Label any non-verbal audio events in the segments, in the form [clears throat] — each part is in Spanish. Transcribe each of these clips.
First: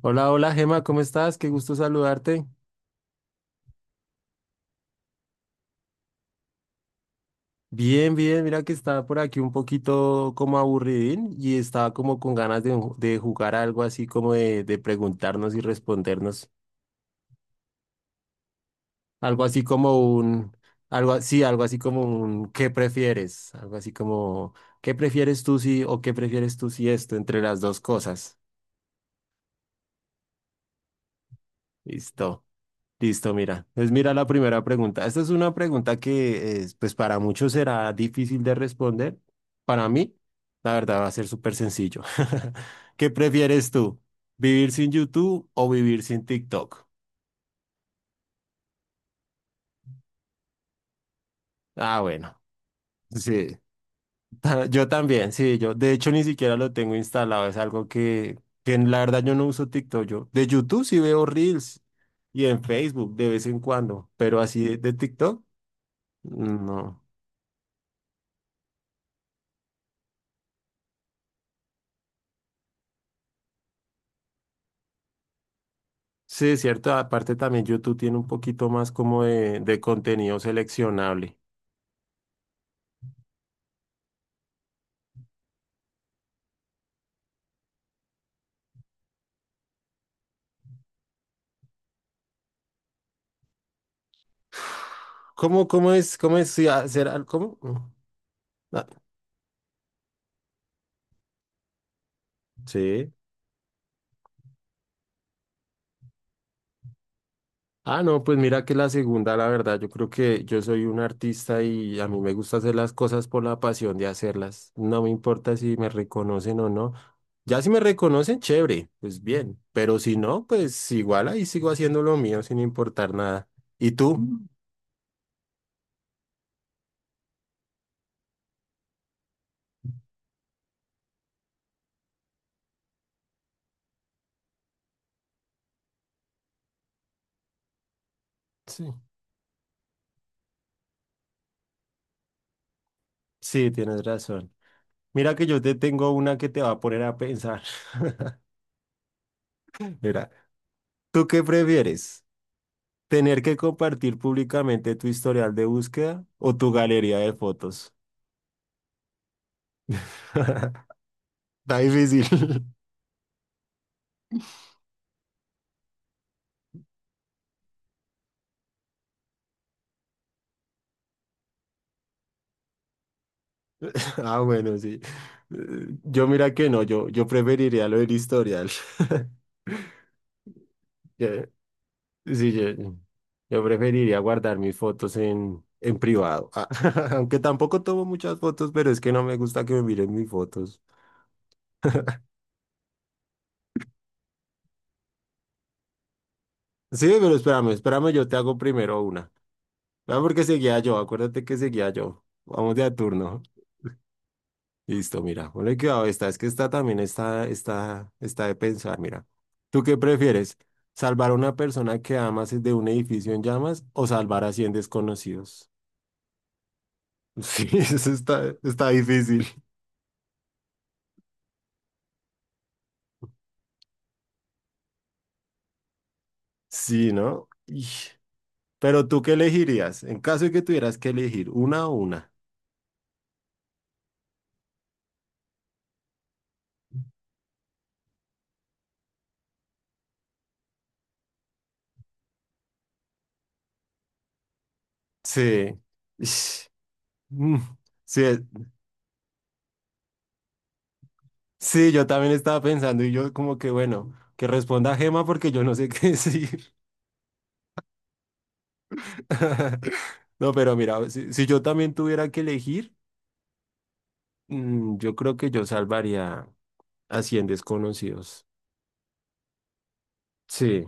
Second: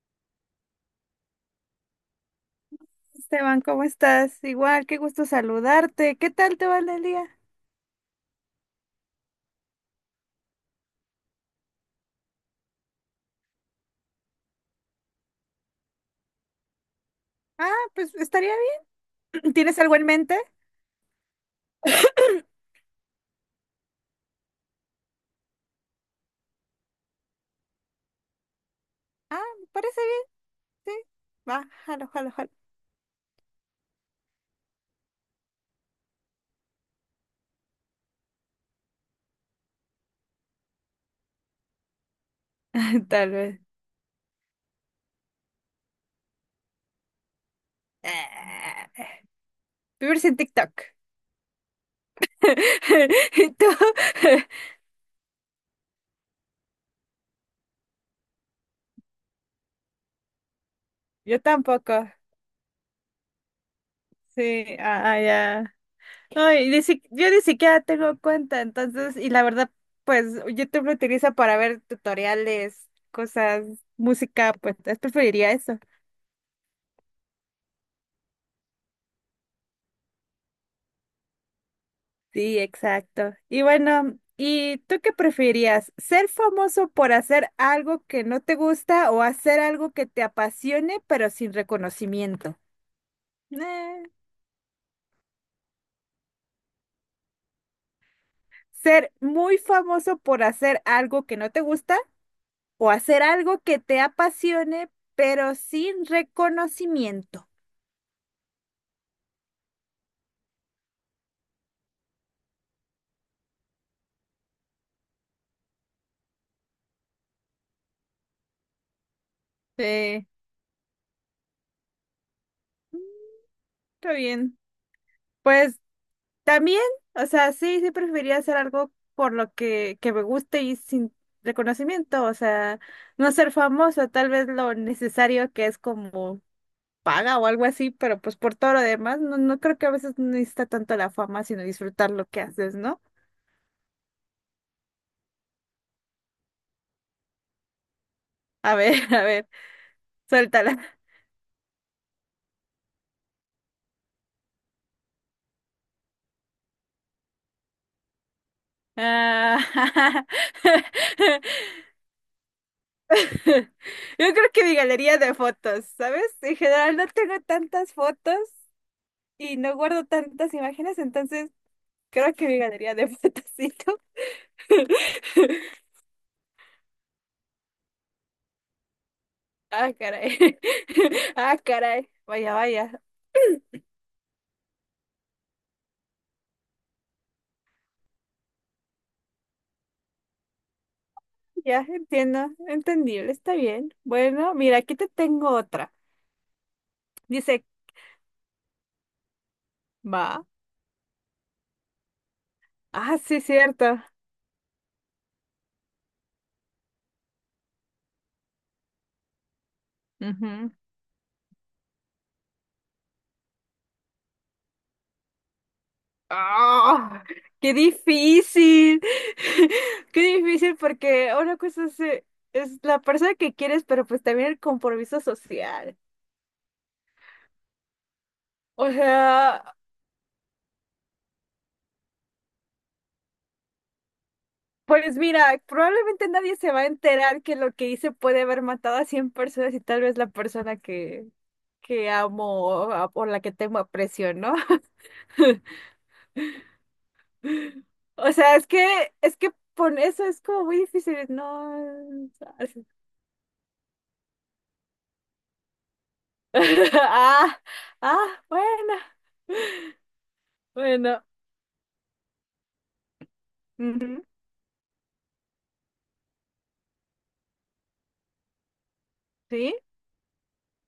Hola, hola Gema, ¿cómo estás? Qué gusto saludarte. Esteban, ¿cómo estás? Igual, qué gusto saludarte. ¿Qué tal te va el día? Bien, bien, mira que estaba por aquí un poquito como aburridín y estaba como con ganas de jugar algo así como de preguntarnos y respondernos. Ah, pues estaría Algo bien. [clears throat] así ¿Tienes algo como en mente? un, Algo así como un ¿qué prefieres? Algo así como qué prefieres tú si esto entre las dos cosas? Ah, me parece bien, sí. Va, jalo, jalo, Listo. jalo. Listo, mira. Pues mira la primera pregunta. Esta es una pregunta que, pues para muchos será difícil de responder. Para mí, la verdad, va a ser súper sencillo. [laughs] [laughs] ¿Qué Tal vez. prefieres tú? ¿Vivir sin YouTube o vivir sin TikTok? Ah, vives en TikTok. Ah, bueno. [laughs] Sí, ¿Y tú? [laughs] [laughs] Yo también, sí, yo. De hecho, ni siquiera lo tengo instalado. Es algo que en la verdad yo no uso TikTok. Yo de YouTube sí veo Yo Reels tampoco. y en Facebook de vez en cuando, pero así Sí, de ah, ah, TikTok, ya. No, y ni no. si- yo ni siquiera tengo cuenta, entonces, y la verdad, pues YouTube lo utilizo para ver tutoriales, cosas, música, pues entonces preferiría eso. Sí, es cierto. Aparte también YouTube tiene un poquito más como de contenido seleccionable. Sí, exacto. Y bueno, ¿y tú qué preferirías? ¿Ser famoso por hacer algo que no te gusta o hacer algo que te apasione pero sin reconocimiento? Eh, ¿Cómo es sí, cómo? Ah, ¿Ser muy famoso por hacer algo que no te gusta o sí. hacer algo que te apasione pero sin reconocimiento? Ah, no, pues mira que la segunda, la verdad, yo creo que yo soy un artista y a mí me gusta hacer las cosas por la pasión de hacerlas. No me importa si me reconocen o no. Ya si me reconocen, chévere, pues bien. Pero si Sí, no, pues igual ahí sigo haciendo lo mío sin importar nada. ¿Y está tú? Mm. bien. Pues también, o sea, sí preferiría hacer algo por lo que me guste y sin reconocimiento, o sea, no ser famoso, tal vez lo necesario que es como paga o algo así, pero pues por todo lo Sí, demás, no, no creo que a veces no necesita tanto la fama, sino disfrutar lo que haces, ¿no? sí, tienes razón. Mira que yo te tengo una que te va a poner a pensar. [laughs] A ver, [laughs] a ver, Mira, suéltala. ¿tú qué prefieres? ¿Tener que compartir públicamente tu historial de búsqueda o tu galería de fotos? Ah, [laughs] [laughs] Está difícil. [laughs] yo creo que mi galería de fotos, ¿sabes? En general no tengo tantas fotos y no guardo tantas imágenes, entonces... Creo que me ganaría de patacito. Ah, bueno, sí. [laughs] Yo mira que no, yo preferiría lo del historial. [laughs] Ah, caray. Yo- [laughs] Ah, caray. sí, Vaya, yo, vaya. yo preferiría guardar mis fotos en privado. Ah, [laughs] aunque tampoco tomo muchas fotos, pero es que no me gusta que me miren mis fotos. Ya entiendo. Entendible. Está bien. Bueno, mira, aquí te tengo otra. Sí, pero Dice, espérame, espérame, yo te hago primero una. No, va. porque seguía yo, acuérdate que seguía yo. Vamos de a Ah, sí, turno. cierto. Listo, mira, ponle cuidado esta, es que esta también está de pensar, mira. ¿Tú qué prefieres? Ujú. ¿Salvar a una persona que amas de un edificio en llamas o salvar a 100 desconocidos? ¡Ah! [laughs] Sí, ¡Qué eso está difícil! difícil. [laughs] ¡Qué difícil! Porque una cosa es la persona que quieres, pero pues también el compromiso social. Sí, ¿no? Ish. O Pero ¿tú qué sea. elegirías? En caso de que tuvieras que elegir una o una. Pues mira, probablemente nadie se va a enterar que lo que hice puede haber matado a 100 personas y tal vez la persona que amo o la que tengo aprecio, ¿no? [laughs] Sí. Ish. Mm. Sí, O sea, es que por eso es como muy difícil, sí, yo no. también estaba [laughs] pensando y yo como que bueno, que responda Gema porque yo no sé qué decir. Ah, ah, bueno, [laughs] No, pero mira, bueno. si yo también tuviera que elegir, Ujú, yo creo que yo salvaría a 100 desconocidos. ¿sí? Sí,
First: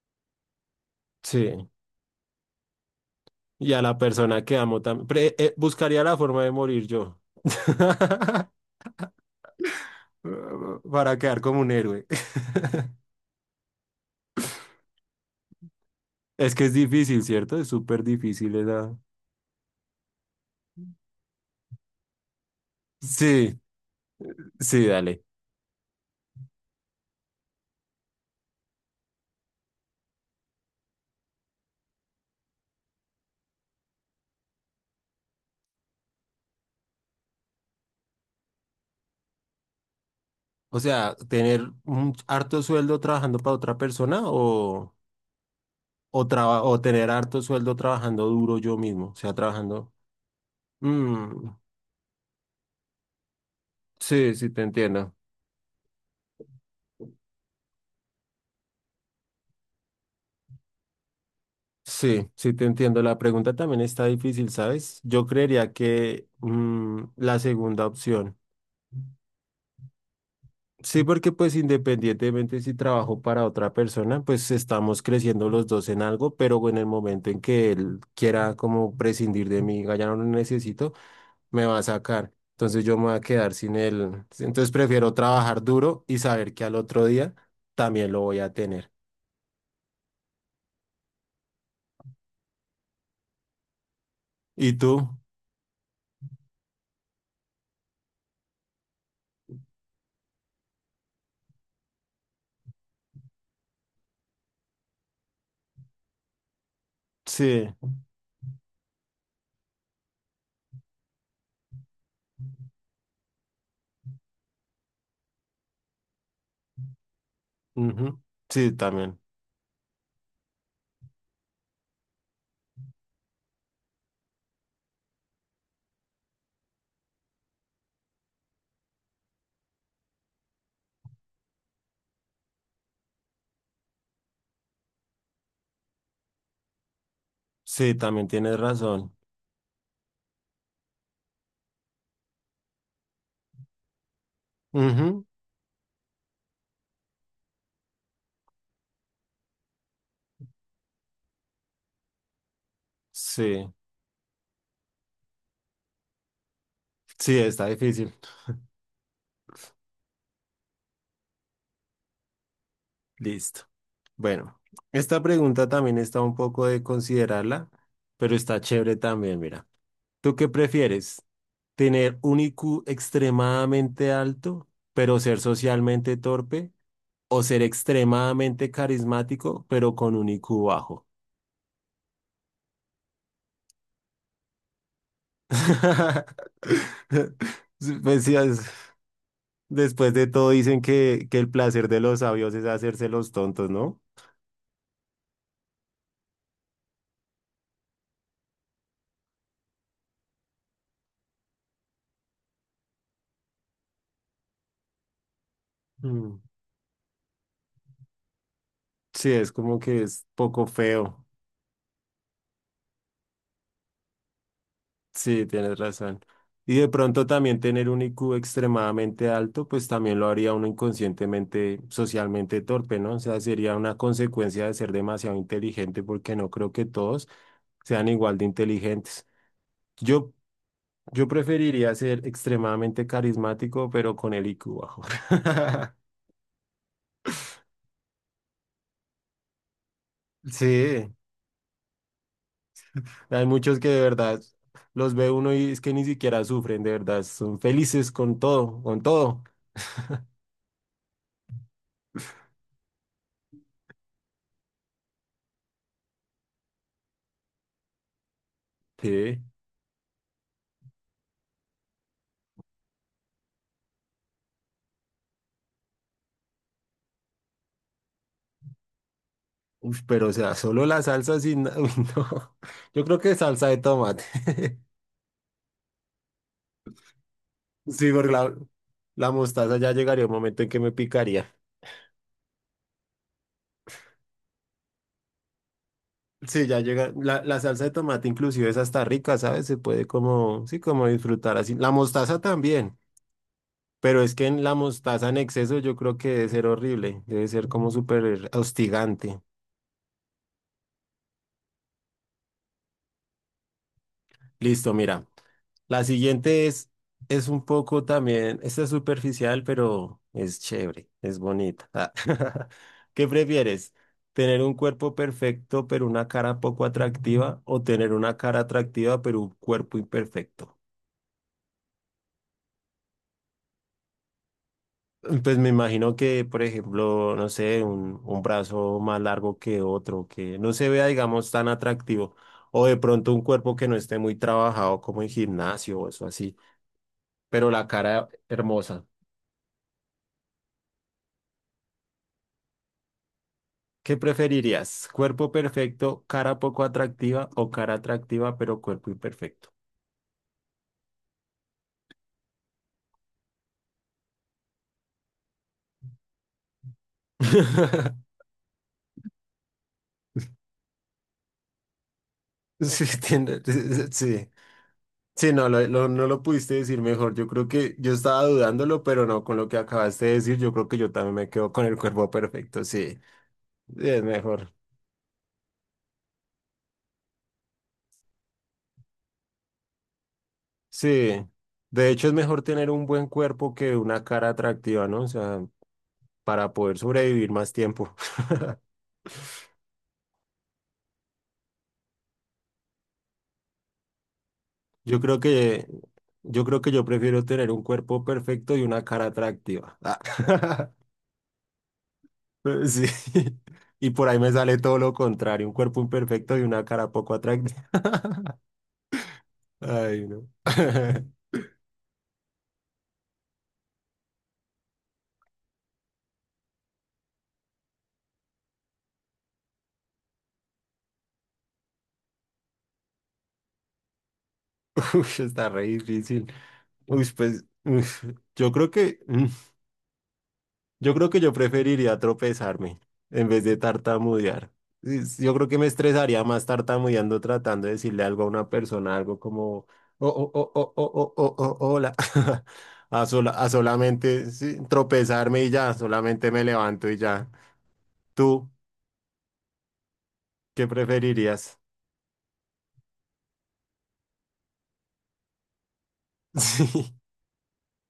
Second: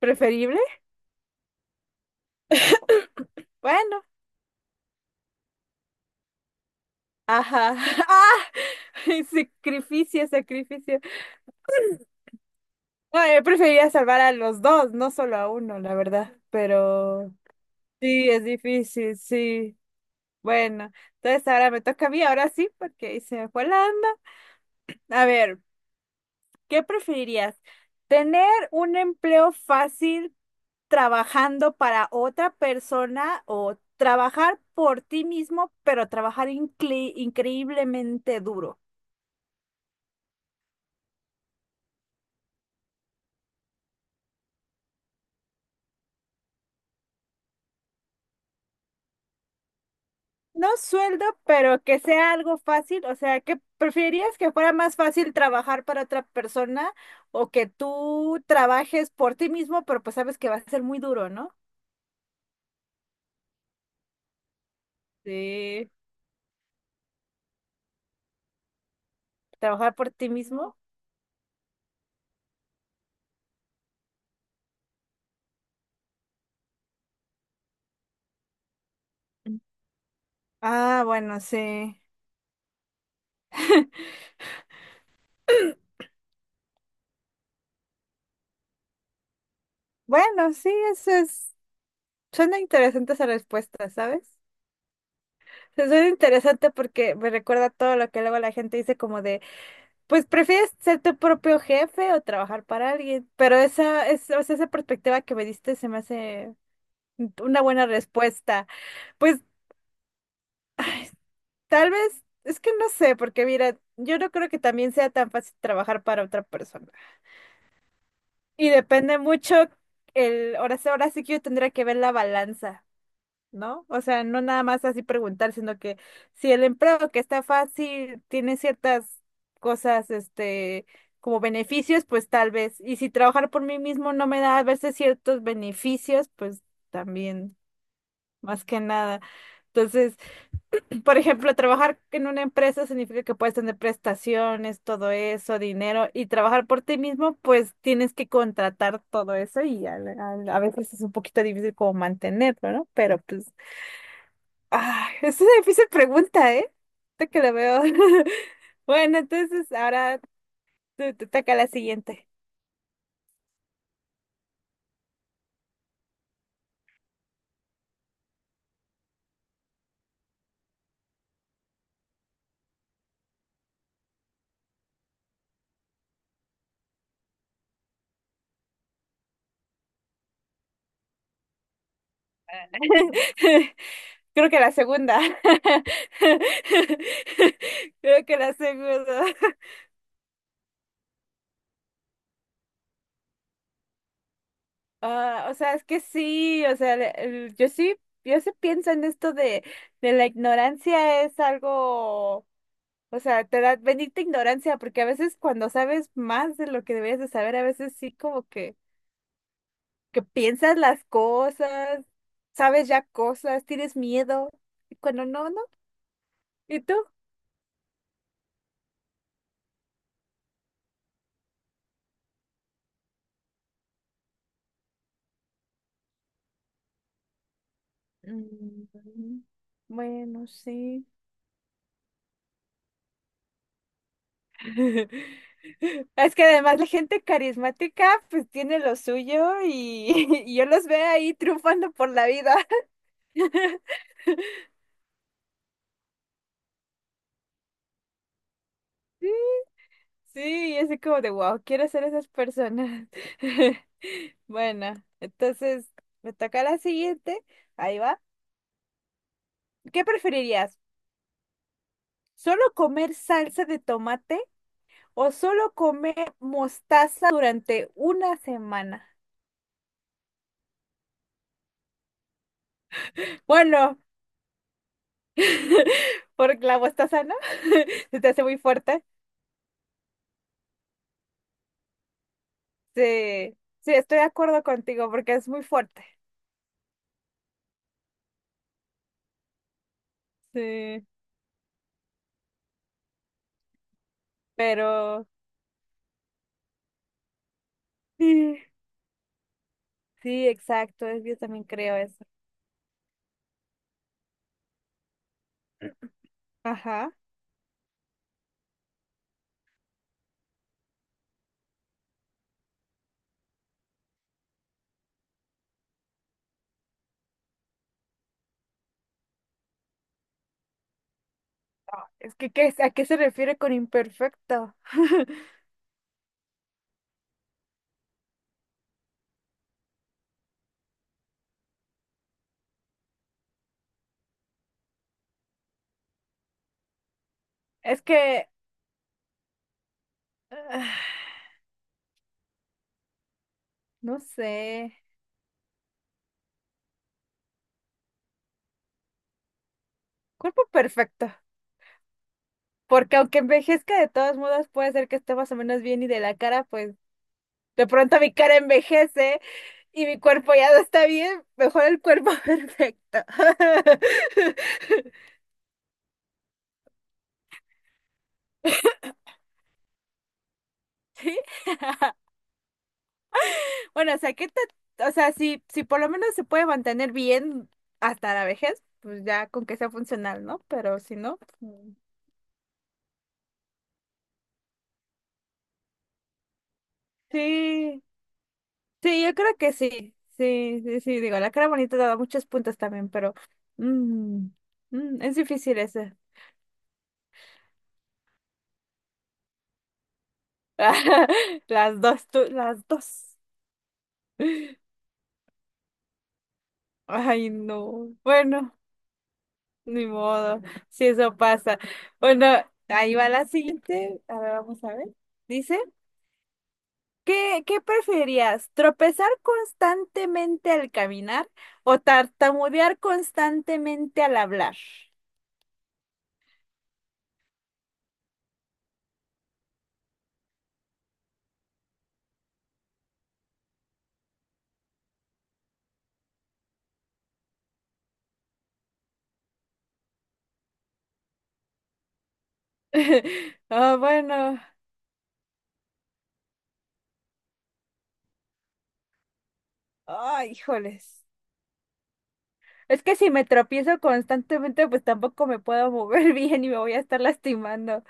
¿Preferible? sí. Y a la Bueno, persona que amo también. Buscaría la forma de morir yo. ajá. [laughs] Ah, [laughs] [laughs] sacrificio, sacrificio. Para quedar como un héroe. [laughs] No, yo preferiría salvar a los dos, no solo a uno, la verdad. Es que es difícil, Pero ¿cierto? Es súper sí, es difícil esa. difícil, sí. Bueno, entonces ahora me toca a mí, ahora sí, porque ahí se me Sí, fue la onda. sí, dale. A ver, ¿qué preferirías? ¿Tener un empleo fácil trabajando para otra persona o trabajar por ti mismo, pero trabajar increíblemente duro? O sea, tener un harto sueldo trabajando para otra persona o tener harto sueldo trabajando duro yo mismo, o sea, trabajando. No sueldo, Mm, pero que sea algo fácil. O sea, ¿que sí, preferirías sí, que te fuera más entiendo. fácil trabajar para otra persona o que tú trabajes por ti mismo, pero pues sabes que va a ser muy duro, ¿no? Sí, sí, te entiendo. La pregunta también está difícil, ¿sabes? Yo creería Sí. que la segunda opción. Trabajar por ti mismo. Sí, porque pues independientemente si trabajo para otra persona, pues estamos creciendo los dos en algo, pero en el momento en que él quiera como prescindir de mí, diga, ya no lo necesito. Ah, bueno, Me va a sí. sacar. Entonces yo me voy a quedar sin él. Entonces prefiero trabajar duro y saber que al otro día también lo voy a tener. Bueno, sí, eso es. Suena interesante esa respuesta, ¿sabes? ¿Y tú? Se Suena interesante porque me recuerda todo lo que luego la gente dice como de pues prefieres ser tu propio jefe o trabajar para alguien, pero o sea, esa perspectiva que me diste se me hace una Sí, buena respuesta. Pues tal vez, es que no sé, porque mira, yo no creo que también sea tan fácil trabajar para otra persona. ujú, Y sí, también. depende mucho el, ahora sí que yo tendría que ver la balanza. ¿No? O sea, no nada más así preguntar, sino que si el empleo que está fácil tiene ciertas cosas, este, como beneficios, pues tal vez. Y si trabajar por mí mismo no me da a veces ciertos beneficios, pues también, Sí, también tienes más que razón. nada. Entonces, [clears throat] por ejemplo, trabajar en una empresa significa que puedes tener prestaciones, todo Ujú, eso, dinero, y trabajar por ti mismo, pues tienes que contratar todo eso y a veces es un poquito difícil como mantenerlo, ¿no? Pero pues sí, ah, [laughs] es una difícil pregunta, ¿eh? Ahorita sí, que la está veo. difícil. [laughs] Bueno, entonces ahora te toca la siguiente. Listo. Bueno, esta pregunta también está un poco de considerarla, pero está chévere también, mira. ¿Tú qué prefieres? ¿Tener un IQ extremadamente alto, pero ser socialmente torpe? O ser extremadamente carismático, pero con un IQ bajo. [laughs] Creo que la segunda. [laughs] [laughs] Pues Creo sí, que la segunda. [laughs] después de todo dicen que el placer de los sabios es hacerse los tontos, ¿no? Ah, o sea, es que sí, o sea, yo sí, yo sí pienso en esto de la ignorancia es algo, o sea, te da bendita ignorancia, porque a veces cuando sabes Mm. más de lo que deberías de saber, a veces sí como Sí, es como que que es poco piensas las feo. cosas, sabes ya cosas, tienes miedo, y cuando Sí, no, no. tienes razón. Y ¿Y de tú? pronto también tener un IQ extremadamente alto, pues también lo haría uno inconscientemente, socialmente torpe, ¿no? O sea, sería una consecuencia de ser demasiado inteligente porque no creo que todos sean igual de inteligentes. Mm, Yo, bueno, sí. yo preferiría ser extremadamente carismático, pero con el IQ bajo. [laughs] [laughs] Es que además la gente carismática pues tiene lo suyo y, [laughs] y yo los veo Sí, ahí triunfando por la vida. [laughs] hay muchos que de verdad los ve uno y es que ni siquiera sufren, de verdad, son felices con todo, con Sí, todo. sí, y así como de wow, quiero ser esas personas. [laughs] Bueno, entonces me toca la siguiente. Ahí va. Sí, ¿Qué preferirías? ¿Solo comer salsa de tomate o solo comer mostaza durante una semana? uf, pero o sea, solo la salsa sin... [laughs] uy, no. Yo creo que salsa de Bueno, tomate. [laughs] [laughs] porque la mostaza, ¿no? [laughs] Sí, Se te porque hace la, muy fuerte. la mostaza ya llegaría un momento en que me picaría. Sí, sí, estoy de acuerdo contigo porque es muy fuerte. Sí, ya llega. La salsa de tomate inclusive es hasta rica, ¿sabes? Se puede como, sí, como Sí, disfrutar así. La mostaza también. Pero es que en la pero mostaza en exceso yo creo que debe ser horrible, debe ser como súper sí, hostigante. sí, exacto, yo también creo eso. Listo, mira. La siguiente es, Ajá. es un poco también, esta es superficial, pero es chévere, es bonita. Ah, [laughs] ¿Qué prefieres? ¿Tener un cuerpo perfecto pero una cara poco atractiva o tener una cara atractiva pero un cuerpo imperfecto? Ah, es que, ¿qué es- ¿a qué se refiere con imperfecto? Pues [laughs] me imagino que, por ejemplo, no sé, un brazo más largo que otro, que no se vea, digamos, tan atractivo, o de pronto un cuerpo que no esté muy trabajado como en gimnasio o eso así, pero la Es cara que, hermosa. ah, ¿Qué no sé, preferirías? ¿Cuerpo perfecto, cara poco atractiva o cara atractiva pero cuerpo imperfecto? cuerpo perfecto. Porque aunque envejezca de todos modos puede ser que esté más o menos bien y de la cara, pues de pronto mi [laughs] cara envejece y mi cuerpo ya no está bien, mejor el cuerpo [laughs] Sí, perfecto. entiendo. [laughs] Sí. [laughs] Sí, no, no lo pudiste decir mejor. Yo creo que yo estaba dudándolo, pero no, con lo que acabaste de decir, yo creo que yo también Sí. me quedo con el cuerpo [laughs] perfecto. Sí, sí, Bueno, o es sea, ¿qué mejor. te- o sea, si, si por lo menos se puede mantener bien hasta la vejez, pues ya con que sea funcional, ¿no? Pero si no, Sí. pues, De hecho, es mejor tener un buen cuerpo que una cara atractiva, ¿no? O sea, para poder sobrevivir más sí, tiempo. [laughs] sí, yo creo que sí, sí, sí, sí, digo, la cara bonita te da muchos puntos también, pero mm, Yo mm, es creo difícil que, ese. yo creo que yo prefiero tener un cuerpo perfecto y una cara atractiva. Ah. [laughs] [laughs] Las dos, tú, las Sí. dos. Y por ahí me sale todo lo contrario, un cuerpo imperfecto y una cara poco Ay, atractiva. no. [laughs] Bueno. Ni Ay, no. modo, si eso [laughs] pasa. Bueno, ahí va la siguiente. A ver, vamos a ver. Dice, ¿qué, qué preferías? ¿Tropezar constantemente al caminar o tartamudear constantemente al hablar? Uf, está re difícil. Uy, pues, uf, yo creo que, mm, yo creo que yo preferiría tropezarme en vez de tartamudear. Yo creo que me estresaría más tartamudeando tratando de decirle algo a una persona, algo como, oh, oh, oh, oh, oh, oh, oh, oh, hola. [laughs] A, sola- [laughs] a Ah, solamente bueno. sí, tropezarme y ya, solamente me levanto y ya. ¿Tú Ay, qué híjoles. preferirías? Es que si me tropiezo constantemente, pues tampoco me puedo mover [laughs] [laughs] bien y me voy a Sí, estar lastimando.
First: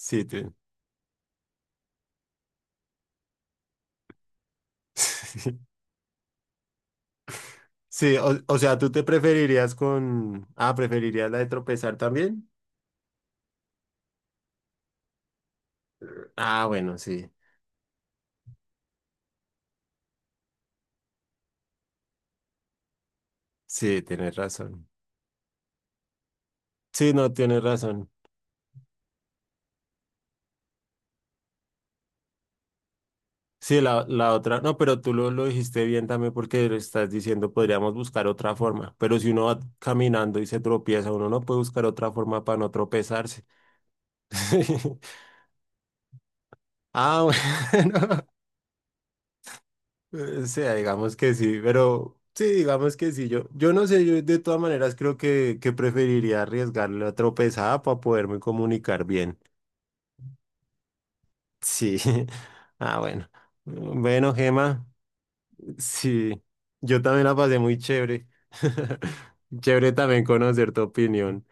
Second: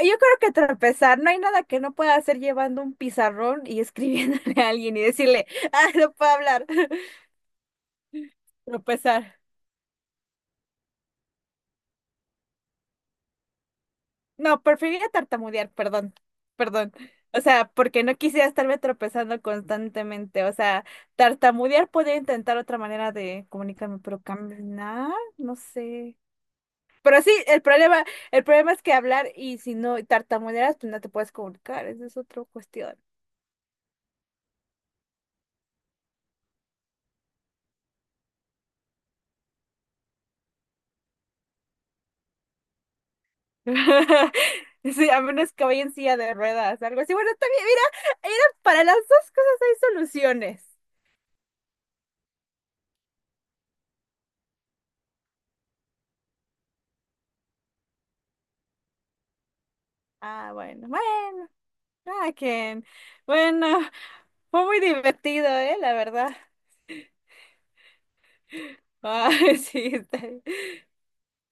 Yo creo que tú. tropezar, no hay nada que no pueda hacer llevando un pizarrón y [laughs] escribiéndole a alguien y decirle, [laughs] ah, no puedo hablar. [laughs] Sí, o sea, ¿tú te Tropezar. preferirías con... Ah, ¿preferirías la de tropezar también? No, preferiría tartamudear, perdón, Ah, perdón. bueno, sí, O sea, porque no quisiera estarme tropezando constantemente. O sea, tartamudear podría intentar otra manera de comunicarme, sí, pero tienes razón. caminar, no sé. Sí, Pero sí, no, tienes razón. el problema es que hablar y si no tartamudeas, pues no te puedes comunicar. Esa es otra cuestión. Sí, la otra, no, pero tú lo dijiste bien también porque lo estás diciendo, podríamos buscar otra forma, pero si uno va caminando y se tropieza, uno no puede buscar otra forma para no tropezarse. [laughs] [laughs] Sí, a menos que vaya en silla de ruedas, algo así. Ah, Bueno, está bien, mira, bueno. [laughs] mira, para las dos cosas hay O soluciones. sea, digamos que sí, pero sí, digamos que sí. Yo no sé, yo de todas maneras creo que preferiría arriesgar la tropezada para poderme comunicar bien. Ah, bueno, Sí. [laughs] cada quien. Ah, bueno. Bueno, Bueno, fue muy Gema, divertido, ¿eh? La verdad. sí. Yo también la pasé muy chévere. [laughs] Ay, [laughs] sí, Chévere está también bien. conocer tu opinión.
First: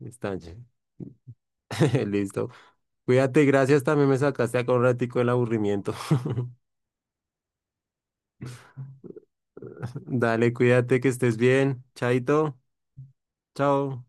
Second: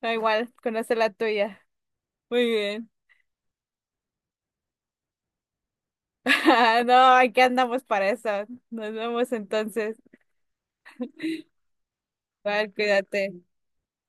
Da Está igual, ch- conocer la tuya. [laughs] Muy Listo. bien. Cuídate, gracias. También me sacaste acá un ratico del aburrimiento. [laughs] No, aquí andamos para eso. Nos vemos entonces. [laughs] Dale, cuídate, que estés bien. Chaito. Igual, cuídate. Chao.